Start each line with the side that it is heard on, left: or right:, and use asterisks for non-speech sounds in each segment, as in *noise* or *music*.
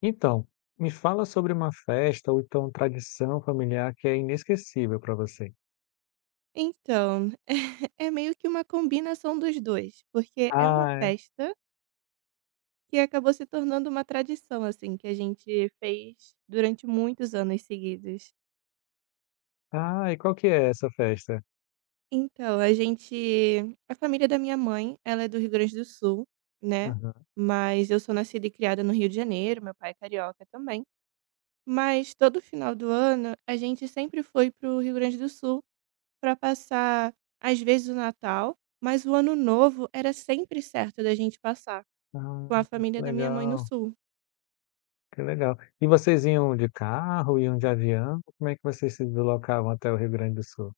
left: Então, me fala sobre uma festa ou então tradição familiar que é inesquecível para você.
right: Então, *laughs* é meio que uma combinação dos 2, porque é uma
left: Ah, é.
right: festa que acabou se tornando uma tradição, assim, que a gente fez durante muitos anos seguidos.
left: Ah, e qual que é essa festa?
right: Então, a família da minha mãe, ela é do Rio Grande do Sul, né,
left: Aham.
right: mas eu sou nascida e criada no Rio de Janeiro, meu pai é carioca também. Mas todo final do ano, a gente sempre foi pro Rio Grande do Sul para passar, às vezes, o Natal, mas o Ano Novo era sempre certo da gente passar.
left: Ah,
right: Com a
left: que
right: família da minha mãe no
left: legal,
right: sul.
left: que legal. E vocês iam de carro, iam de avião? Como é que vocês se deslocavam até o Rio Grande do Sul?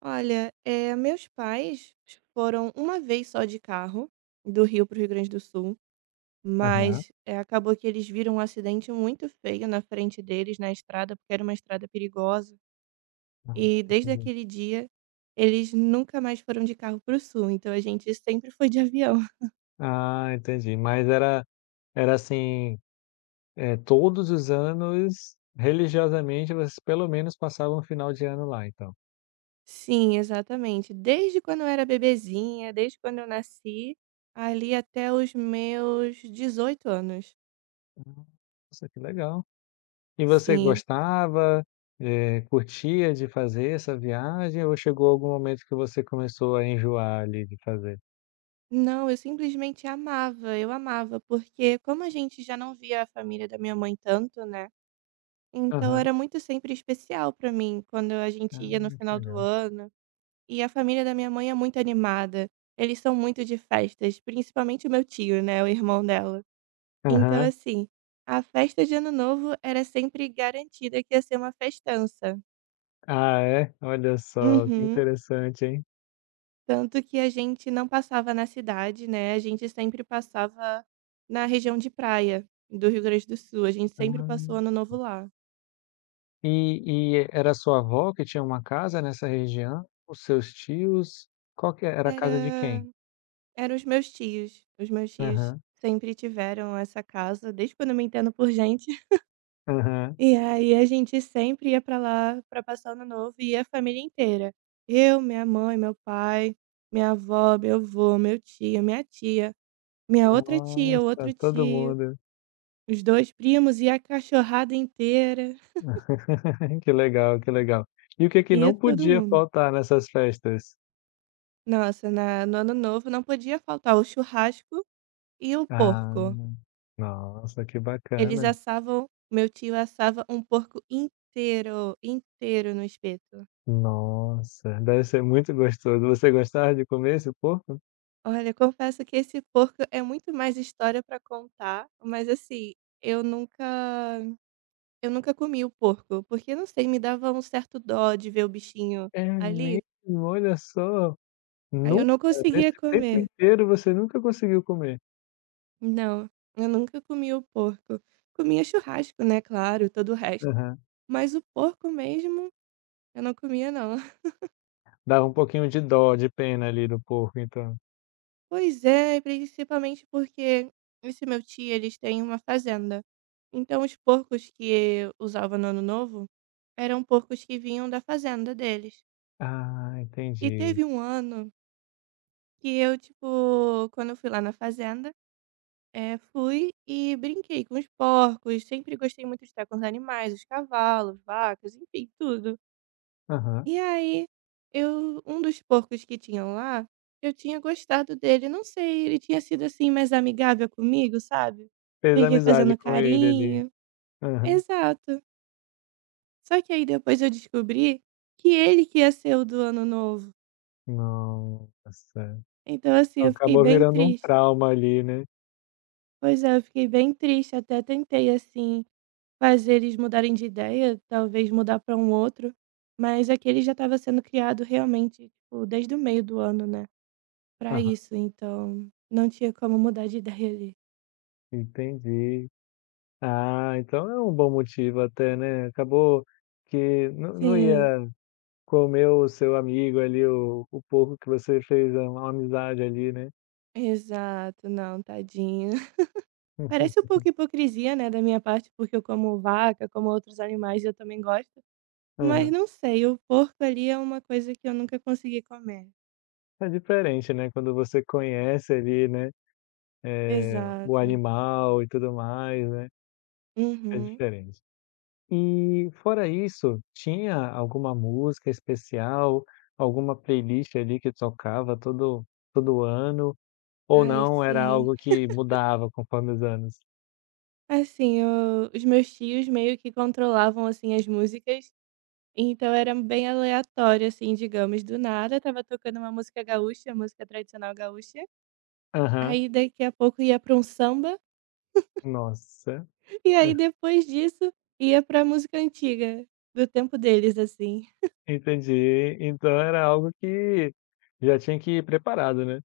right: Olha, meus pais foram uma vez só de carro, do Rio para o Rio Grande do Sul,
left: Aham.
right: mas acabou que eles viram um acidente muito feio na frente deles na estrada, porque era uma estrada perigosa.
left: Ah,
right: E desde
left: entendi.
right: aquele dia, eles nunca mais foram de carro para o sul, então a gente sempre foi de avião. *laughs*
left: Ah, entendi. Mas era assim, todos os anos, religiosamente, vocês pelo menos passavam o final de ano lá, então.
right: Sim, exatamente. Desde quando eu era bebezinha, desde quando eu nasci, ali até os meus 18 anos.
left: Nossa, que legal. E você
right: Sim.
left: curtia de fazer essa viagem ou chegou algum momento que você começou a enjoar ali de fazer?
right: Não, eu simplesmente amava, eu amava, porque como a gente já não via a família da minha mãe tanto, né, então
left: Aham.
right: era muito sempre especial pra mim quando a gente
left: Ah,
right: ia no
left: que
right: final do
left: legal.
right: ano, e a família da minha mãe é muito animada, eles são muito de festas, principalmente o meu tio, né, o irmão dela. Então
left: Aham.
right: assim, a festa de ano novo era sempre garantida que ia ser uma festança.
left: Ah, é? Olha só, que
right: Uhum.
left: interessante, hein?
right: Tanto que a gente não passava na cidade, né, a gente sempre passava na região de praia do Rio Grande do Sul, a gente sempre passou
left: Ah.
right: Ano Novo lá.
left: E era sua avó que tinha uma casa nessa região? Os seus tios? Qual que era a casa de
right: Era
left: quem?
right: era os meus tios,
left: Aham,
right: sempre tiveram essa casa, desde quando eu me entendo por gente, *laughs*
left: aham.
right: e aí a gente sempre ia pra lá pra passar o Ano Novo, e ia a família inteira. Eu, minha mãe, meu pai, minha avó, meu avô, meu tio, minha tia, minha outra tia, o
left: Nossa,
right: outro
left: todo
right: tio,
left: mundo.
right: os 2 primos e a cachorrada inteira.
left: *laughs* Que legal, que legal. E o que que
right: Ia
left: não
right: todo
left: podia
right: mundo.
left: faltar nessas festas?
right: Nossa, na no ano novo não podia faltar o churrasco e o
left: Ah,
right: porco.
left: nossa, que
right: Eles
left: bacana.
right: assavam meu tio assava um porco inteiro, inteiro no espeto.
left: Nossa, deve ser muito gostoso. Você gostava de comer esse porco?
right: Olha, confesso que esse porco é muito mais história pra contar, mas assim, eu nunca eu nunca comi o porco, porque não sei, me dava um certo dó de ver o bichinho
left: É mesmo,
right: ali,
left: olha só.
right: aí eu
left: Nunca,
right: não conseguia
left: nesse tempo
right: comer.
left: inteiro, você nunca conseguiu comer?
right: Não, eu nunca comi o porco. Comia churrasco, né, claro, todo o resto.
left: Aham.
right: Mas o porco mesmo, eu não comia não. *laughs*
left: Dava um pouquinho de dó, de pena ali do porco, então.
right: Pois é, e principalmente porque esse meu tio, eles têm uma fazenda. Então os porcos que usava no Ano Novo eram porcos que vinham da fazenda deles.
left: Ah,
right: E
left: entendi.
right: teve um ano que eu, tipo, quando eu fui lá na fazenda, fui e brinquei com os porcos. Sempre gostei muito de estar com os animais, os cavalos, vacas, enfim, tudo.
left: Aham.
right: E aí, eu um dos porcos que tinham lá, eu tinha gostado dele, não sei, ele tinha sido, assim, mais amigável comigo, sabe.
left: Fez
right: Fiquei fazendo
left: amizade com ele ali.
right: carinho.
left: Aham.
right: Exato. Só que aí depois eu descobri que ele que ia ser o do ano novo.
left: Nossa,
right: Então, assim, eu fiquei
left: acabou
right: bem
left: virando um
right: triste.
left: trauma ali, né?
right: Pois é, eu fiquei bem triste, até tentei, assim, fazer eles mudarem de ideia, talvez mudar pra um outro, mas aquele já estava sendo criado realmente, tipo, desde o meio do ano, né, para
left: Aham,
right: isso, então não tinha como mudar de ideia ali.
left: entendi. Ah, então é um bom motivo até, né, acabou que não
right: Sim,
left: ia comer o seu amigo ali, o pouco que você fez a uma amizade ali, né.
right: exato. Não, tadinho. *laughs* Parece
left: *laughs*
right: um pouco hipocrisia, né, da minha parte, porque eu como vaca, como outros animais, eu também gosto, mas
left: Aham.
right: não sei, o porco ali é uma coisa que eu nunca consegui comer.
left: É diferente, né, quando você conhece ali, né, o
right: Exato.
left: animal e tudo mais, né, é
right: Uhum.
left: diferente. E fora isso, tinha alguma música especial, alguma playlist ali que tocava todo ano, ou
right: Ai,
left: não, era
right: sim.
left: algo que mudava conforme os anos?
right: Assim, eu os meus tios meio que controlavam, assim, as músicas, então era bem aleatório, assim, digamos, do nada estava tocando uma música gaúcha, música tradicional gaúcha.
left: Aham.
right: Aí daqui a pouco ia pra um samba,
left: Nossa,
right: e aí
left: *laughs*
right: depois disso ia pra música antiga, do tempo deles, assim.
left: entendi. Então era algo que já tinha que ir preparado, né?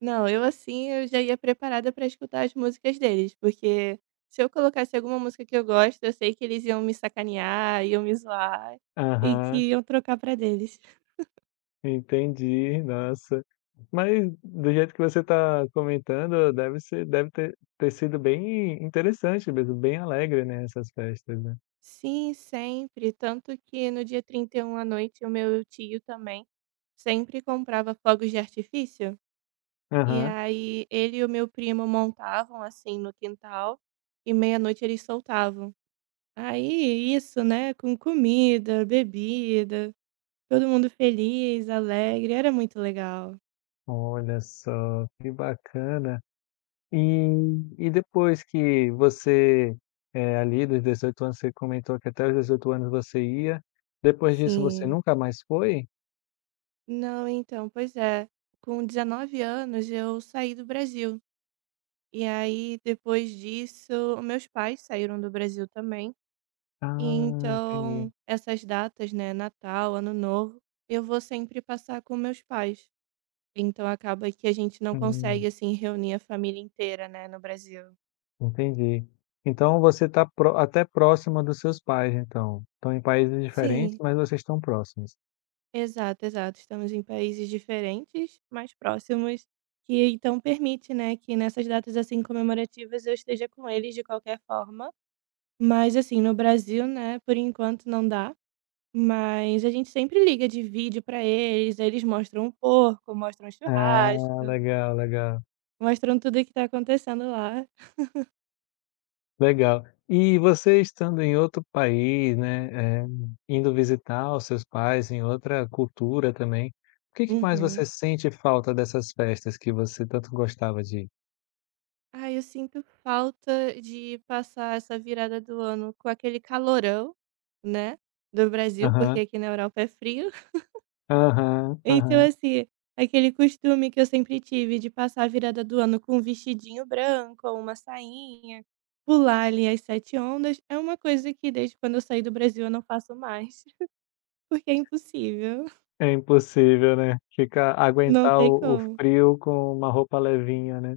right: Não, eu assim, eu já ia preparada pra escutar as músicas deles, porque se eu colocasse alguma música que eu gosto, eu sei que eles iam me sacanear, iam me zoar e
left: Aham,
right: que iam trocar pra deles.
left: entendi, nossa. Mas do jeito que você está comentando, deve ter ter sido bem interessante mesmo, bem alegre, né, essas festas, né?
right: Sim, sempre, tanto que no dia 31 à noite o meu tio também sempre comprava fogos de artifício. E
left: Aham.
right: aí ele e o meu primo montavam, assim, no quintal e meia-noite eles soltavam. Aí isso, né, com comida, bebida, todo mundo feliz, alegre, era muito legal.
left: Olha só, que bacana. E e depois que você ali dos 18 anos, você comentou que até os 18 anos você ia, depois disso você
right: Sim.
left: nunca mais foi?
right: Não, então, pois é. Com 19 anos eu saí do Brasil. E aí depois disso, meus pais saíram do Brasil também. E
left: Ah, entendi.
right: então essas datas, né, Natal, Ano Novo, eu vou sempre passar com meus pais. Então acaba que a gente não consegue,
left: Hum,
right: assim, reunir a família inteira, né, no Brasil.
left: entendi. Então você está até próxima dos seus pais então. Estão em países diferentes,
right: Sim.
left: mas vocês estão próximos.
right: Exato, exato. Estamos em países diferentes, mais próximos, que então permite, né, que nessas datas, assim, comemorativas eu esteja com eles de qualquer forma. Mas, assim, no Brasil, né, por enquanto não dá, mas a gente sempre liga de vídeo pra eles, aí eles mostram o porco, mostram o
left: Ah,
right: churrasco,
left: legal, legal,
right: mostram tudo que tá acontecendo lá.
left: legal. E você estando em outro país, indo visitar os seus pais em outra cultura também, o que que mais
right: Uhum.
left: você sente falta dessas festas que você tanto gostava de ir?
right: Ai, eu sinto falta de passar essa virada do ano com aquele calorão, né, do Brasil, porque
left: Aham,
right: aqui na Europa é frio. *laughs*
left: aham,
right: Então,
left: aham.
right: assim, aquele costume que eu sempre tive de passar a virada do ano com um vestidinho branco, uma sainha, pular ali as sete ondas, é uma coisa que desde quando eu saí do Brasil eu não faço mais, *laughs* porque é impossível,
left: É impossível, né, ficar
right: não
left: aguentar
right: tem
left: o
right: como.
left: frio com uma roupa levinha, né.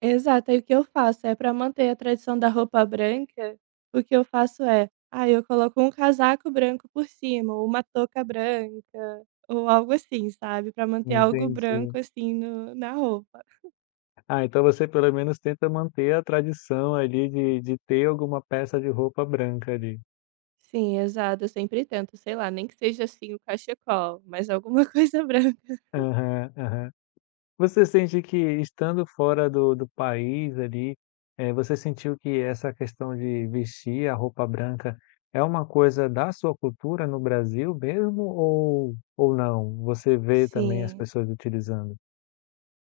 right: Exato, aí o que eu faço é para manter a tradição da roupa branca, o que eu faço é, ah, eu coloco um casaco branco por cima, ou uma touca branca, ou algo assim, sabe, para manter algo
left: Entendi.
right: branco, assim, no na roupa.
left: Ah, então você pelo menos tenta manter a tradição ali de ter alguma peça de roupa branca ali.
right: Sim, exato, eu sempre tento, sei lá, nem que seja, assim, o cachecol, mas alguma *laughs* coisa branca.
left: Aham, aham. Você sente que estando fora do país ali, você sentiu que essa questão de vestir a roupa branca é uma coisa da sua cultura no Brasil mesmo ou não? Você vê também as
right: Sim,
left: pessoas utilizando?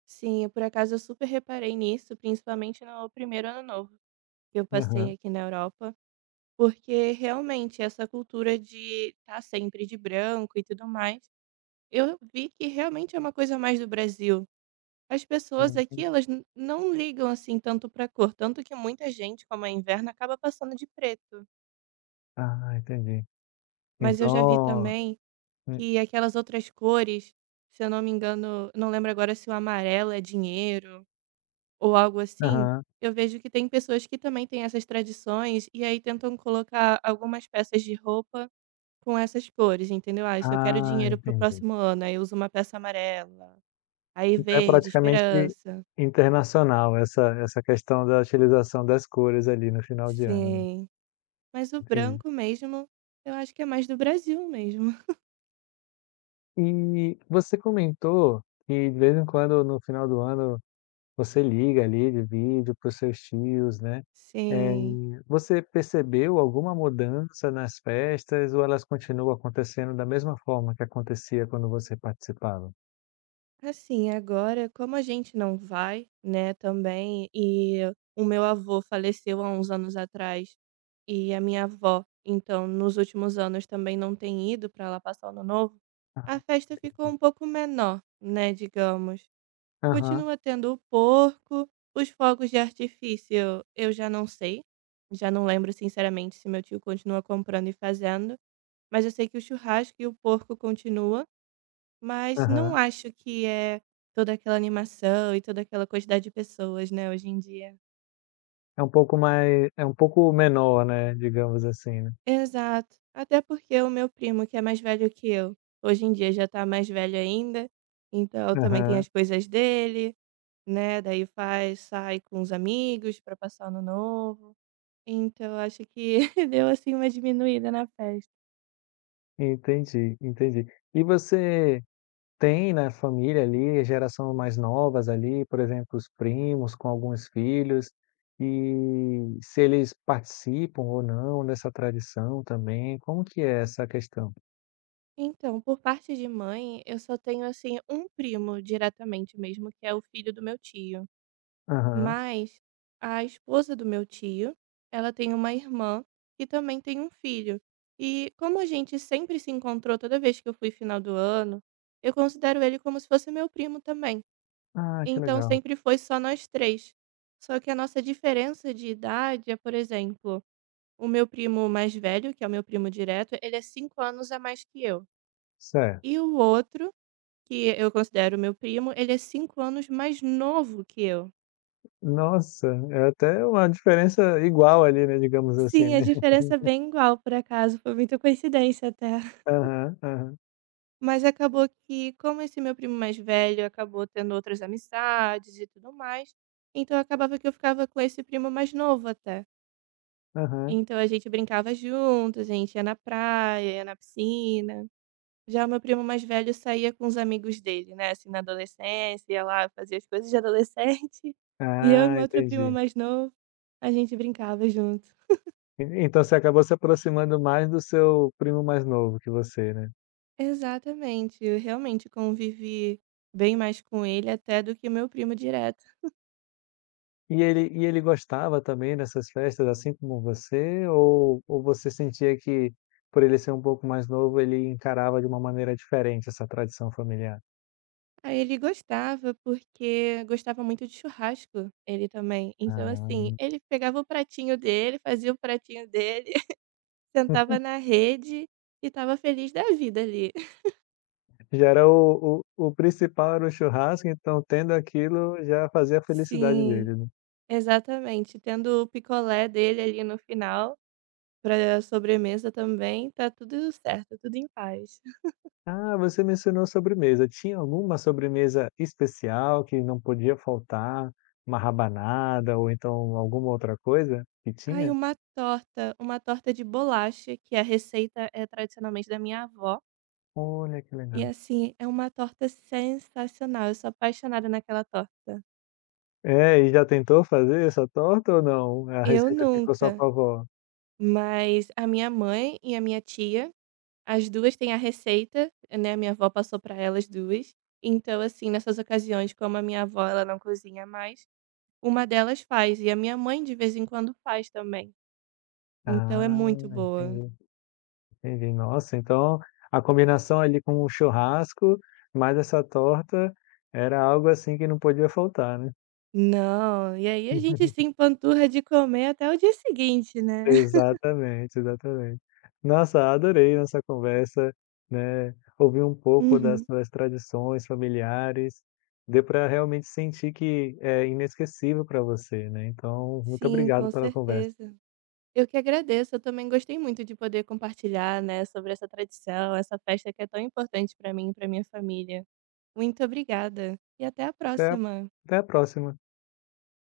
right: sim, eu, por acaso eu super reparei nisso, principalmente no primeiro ano novo que eu passei
left: Aham.
right: aqui na Europa. Porque realmente essa cultura de estar sempre de branco e tudo mais, eu vi que realmente é uma coisa mais do Brasil. As pessoas
left: Hum.
right: aqui, elas não ligam assim tanto para cor, tanto que muita gente, como é inverno, acaba passando de preto.
left: Ah, entendi.
right: Mas eu já vi
left: Então
right: também
left: hum,
right: que aquelas outras cores, se eu não me engano, não lembro agora se o amarelo é dinheiro ou algo assim,
left: aham.
right: eu vejo que tem pessoas que também têm essas tradições e aí tentam colocar algumas peças de roupa com essas cores, entendeu? "Ah, se eu quero
left: Ah,
right: dinheiro pro
left: entendi.
right: próximo ano", aí eu uso uma peça amarela, aí
left: Então é
right: verde,
left: praticamente
right: esperança.
left: internacional essa essa questão da utilização das cores ali no final de ano, né,
right: Sim. Mas o
left: entendi.
right: branco mesmo, eu acho que é mais do Brasil mesmo. *laughs*
left: E você comentou que de vez em quando no final do ano você liga ali de vídeo para os seus tios, né. Eh,
right: Sim.
left: Você percebeu alguma mudança nas festas ou elas continuam acontecendo da mesma forma que acontecia quando você participava?
right: Assim, agora, como a gente não vai, né, também, e o meu avô faleceu há uns anos atrás, e a minha avó, então, nos últimos anos também não tem ido para lá passar o Ano Novo,
left: Ah,
right: a
left: ok.
right: festa ficou um pouco menor, né, digamos.
left: Aham,
right: Continua tendo o porco, os fogos de artifício eu já não sei, já não lembro sinceramente se meu tio continua comprando e fazendo, mas eu sei que o churrasco e o porco continua, mas não
left: aham.
right: acho que é toda aquela animação e toda aquela quantidade de pessoas, né, hoje em dia.
left: É um pouco mais é um pouco menor, né, digamos assim, né.
right: Exato. Até porque o meu primo, que é mais velho que eu, hoje em dia já tá mais velho ainda, então também tem
left: Aham.
right: as coisas dele, né, daí faz, sai com os amigos pra passar o ano novo. Então, acho que *laughs* deu, assim, uma diminuída na festa.
left: Entendi, entendi. E você tem na família ali, geração mais novas ali, por exemplo, os primos com alguns filhos, e se eles participam ou não dessa tradição também, como que é essa questão?
right: Então, por parte de mãe, eu só tenho, assim, um primo diretamente mesmo, que é o filho do meu tio.
left: Aham.
right: Mas a esposa do meu tio, ela tem uma irmã que também tem um filho. E como a gente sempre se encontrou toda vez que eu fui final do ano, eu considero ele como se fosse meu primo também.
left: Ah, que
right: Então,
left: legal.
right: sempre foi só nós três. Só que a nossa diferença de idade é, por exemplo, o meu primo mais velho, que é o meu primo direto, ele é 5 anos a mais que eu.
left: Certo.
right: E o outro, que eu considero meu primo, ele é 5 anos mais novo que eu.
left: Nossa, é até uma diferença igual ali, né, digamos assim,
right: Sim, a
left: né. *laughs*
right: diferença é bem igual, por acaso. Foi muita coincidência até. *laughs*
left: Aham, aham,
right: Mas acabou que, como esse meu primo mais velho acabou tendo outras amizades e tudo mais, então acabava que eu ficava com esse primo mais novo até.
left: aham.
right: Então a gente brincava juntos, a gente ia na praia, ia na piscina. Já o meu primo mais velho saía com os amigos dele, né, assim, na adolescência, ia lá, fazia as coisas de adolescente, *laughs* e eu e
left: Ah,
right: meu outro primo
left: entendi.
right: mais novo, a gente brincava junto.
left: E então você acabou se aproximando mais do seu primo mais novo que você, né.
right: Exatamente, eu realmente convivi bem mais com ele até do que meu primo direto.
left: E ele gostava também dessas festas, assim como você, ou você sentia que, por ele ser um pouco mais novo, ele encarava de uma maneira diferente essa tradição familiar?
right: Aí ele gostava porque gostava muito de churrasco, ele também. Então assim,
left: Ah,
right: ele pegava o pratinho dele, fazia o pratinho dele, *laughs* sentava
left: *laughs*
right: na rede e tava feliz da vida ali. *laughs*
left: já era o principal era o churrasco, então tendo aquilo já fazia a felicidade
right: Sim.
left: dele, né?
right: Exatamente, tendo o picolé dele ali no final, para sobremesa também, tá tudo certo, tudo em paz.
left: Ah, você mencionou sobremesa. Tinha alguma sobremesa especial que não podia faltar? Uma rabanada ou então alguma outra coisa que
right: Ai,
left: tinha?
right: uma torta de bolacha, que a receita é tradicionalmente da minha avó,
left: Olha que
right: e
left: legal.
right: assim, é uma torta sensacional, eu sou apaixonada naquela torta.
left: É, e já tentou fazer essa torta ou não? A
right: Eu
left: receita ficou só
right: nunca,
left: com a avó?
right: mas a minha mãe e a minha tia, as 2 têm a receita, né, a minha avó passou para elas duas, então assim, nessas ocasiões, como a minha avó ela não cozinha mais, uma delas faz, e a minha mãe de vez em quando faz também. Então é
left: Ah,
right: muito boa.
left: entendi, entendi. Nossa, então a combinação ali com o churrasco mais essa torta era algo assim que não podia faltar, né?
right: Não, e aí a gente
left: *laughs*
right: se empanturra de comer até o dia seguinte, né. *laughs*
left: Exatamente, exatamente. Nossa, adorei nossa conversa, né, ouvir um pouco das
right: Uhum.
left: das tradições familiares, deu para realmente sentir que é inesquecível para você, né, então muito
right: Sim, com
left: obrigado pela conversa.
right: certeza. Eu que agradeço, eu também gostei muito de poder compartilhar, né, sobre essa tradição, essa festa que é tão importante para mim e pra minha família. Muito obrigada, e até a
left: Até a
right: próxima.
left: até a próxima.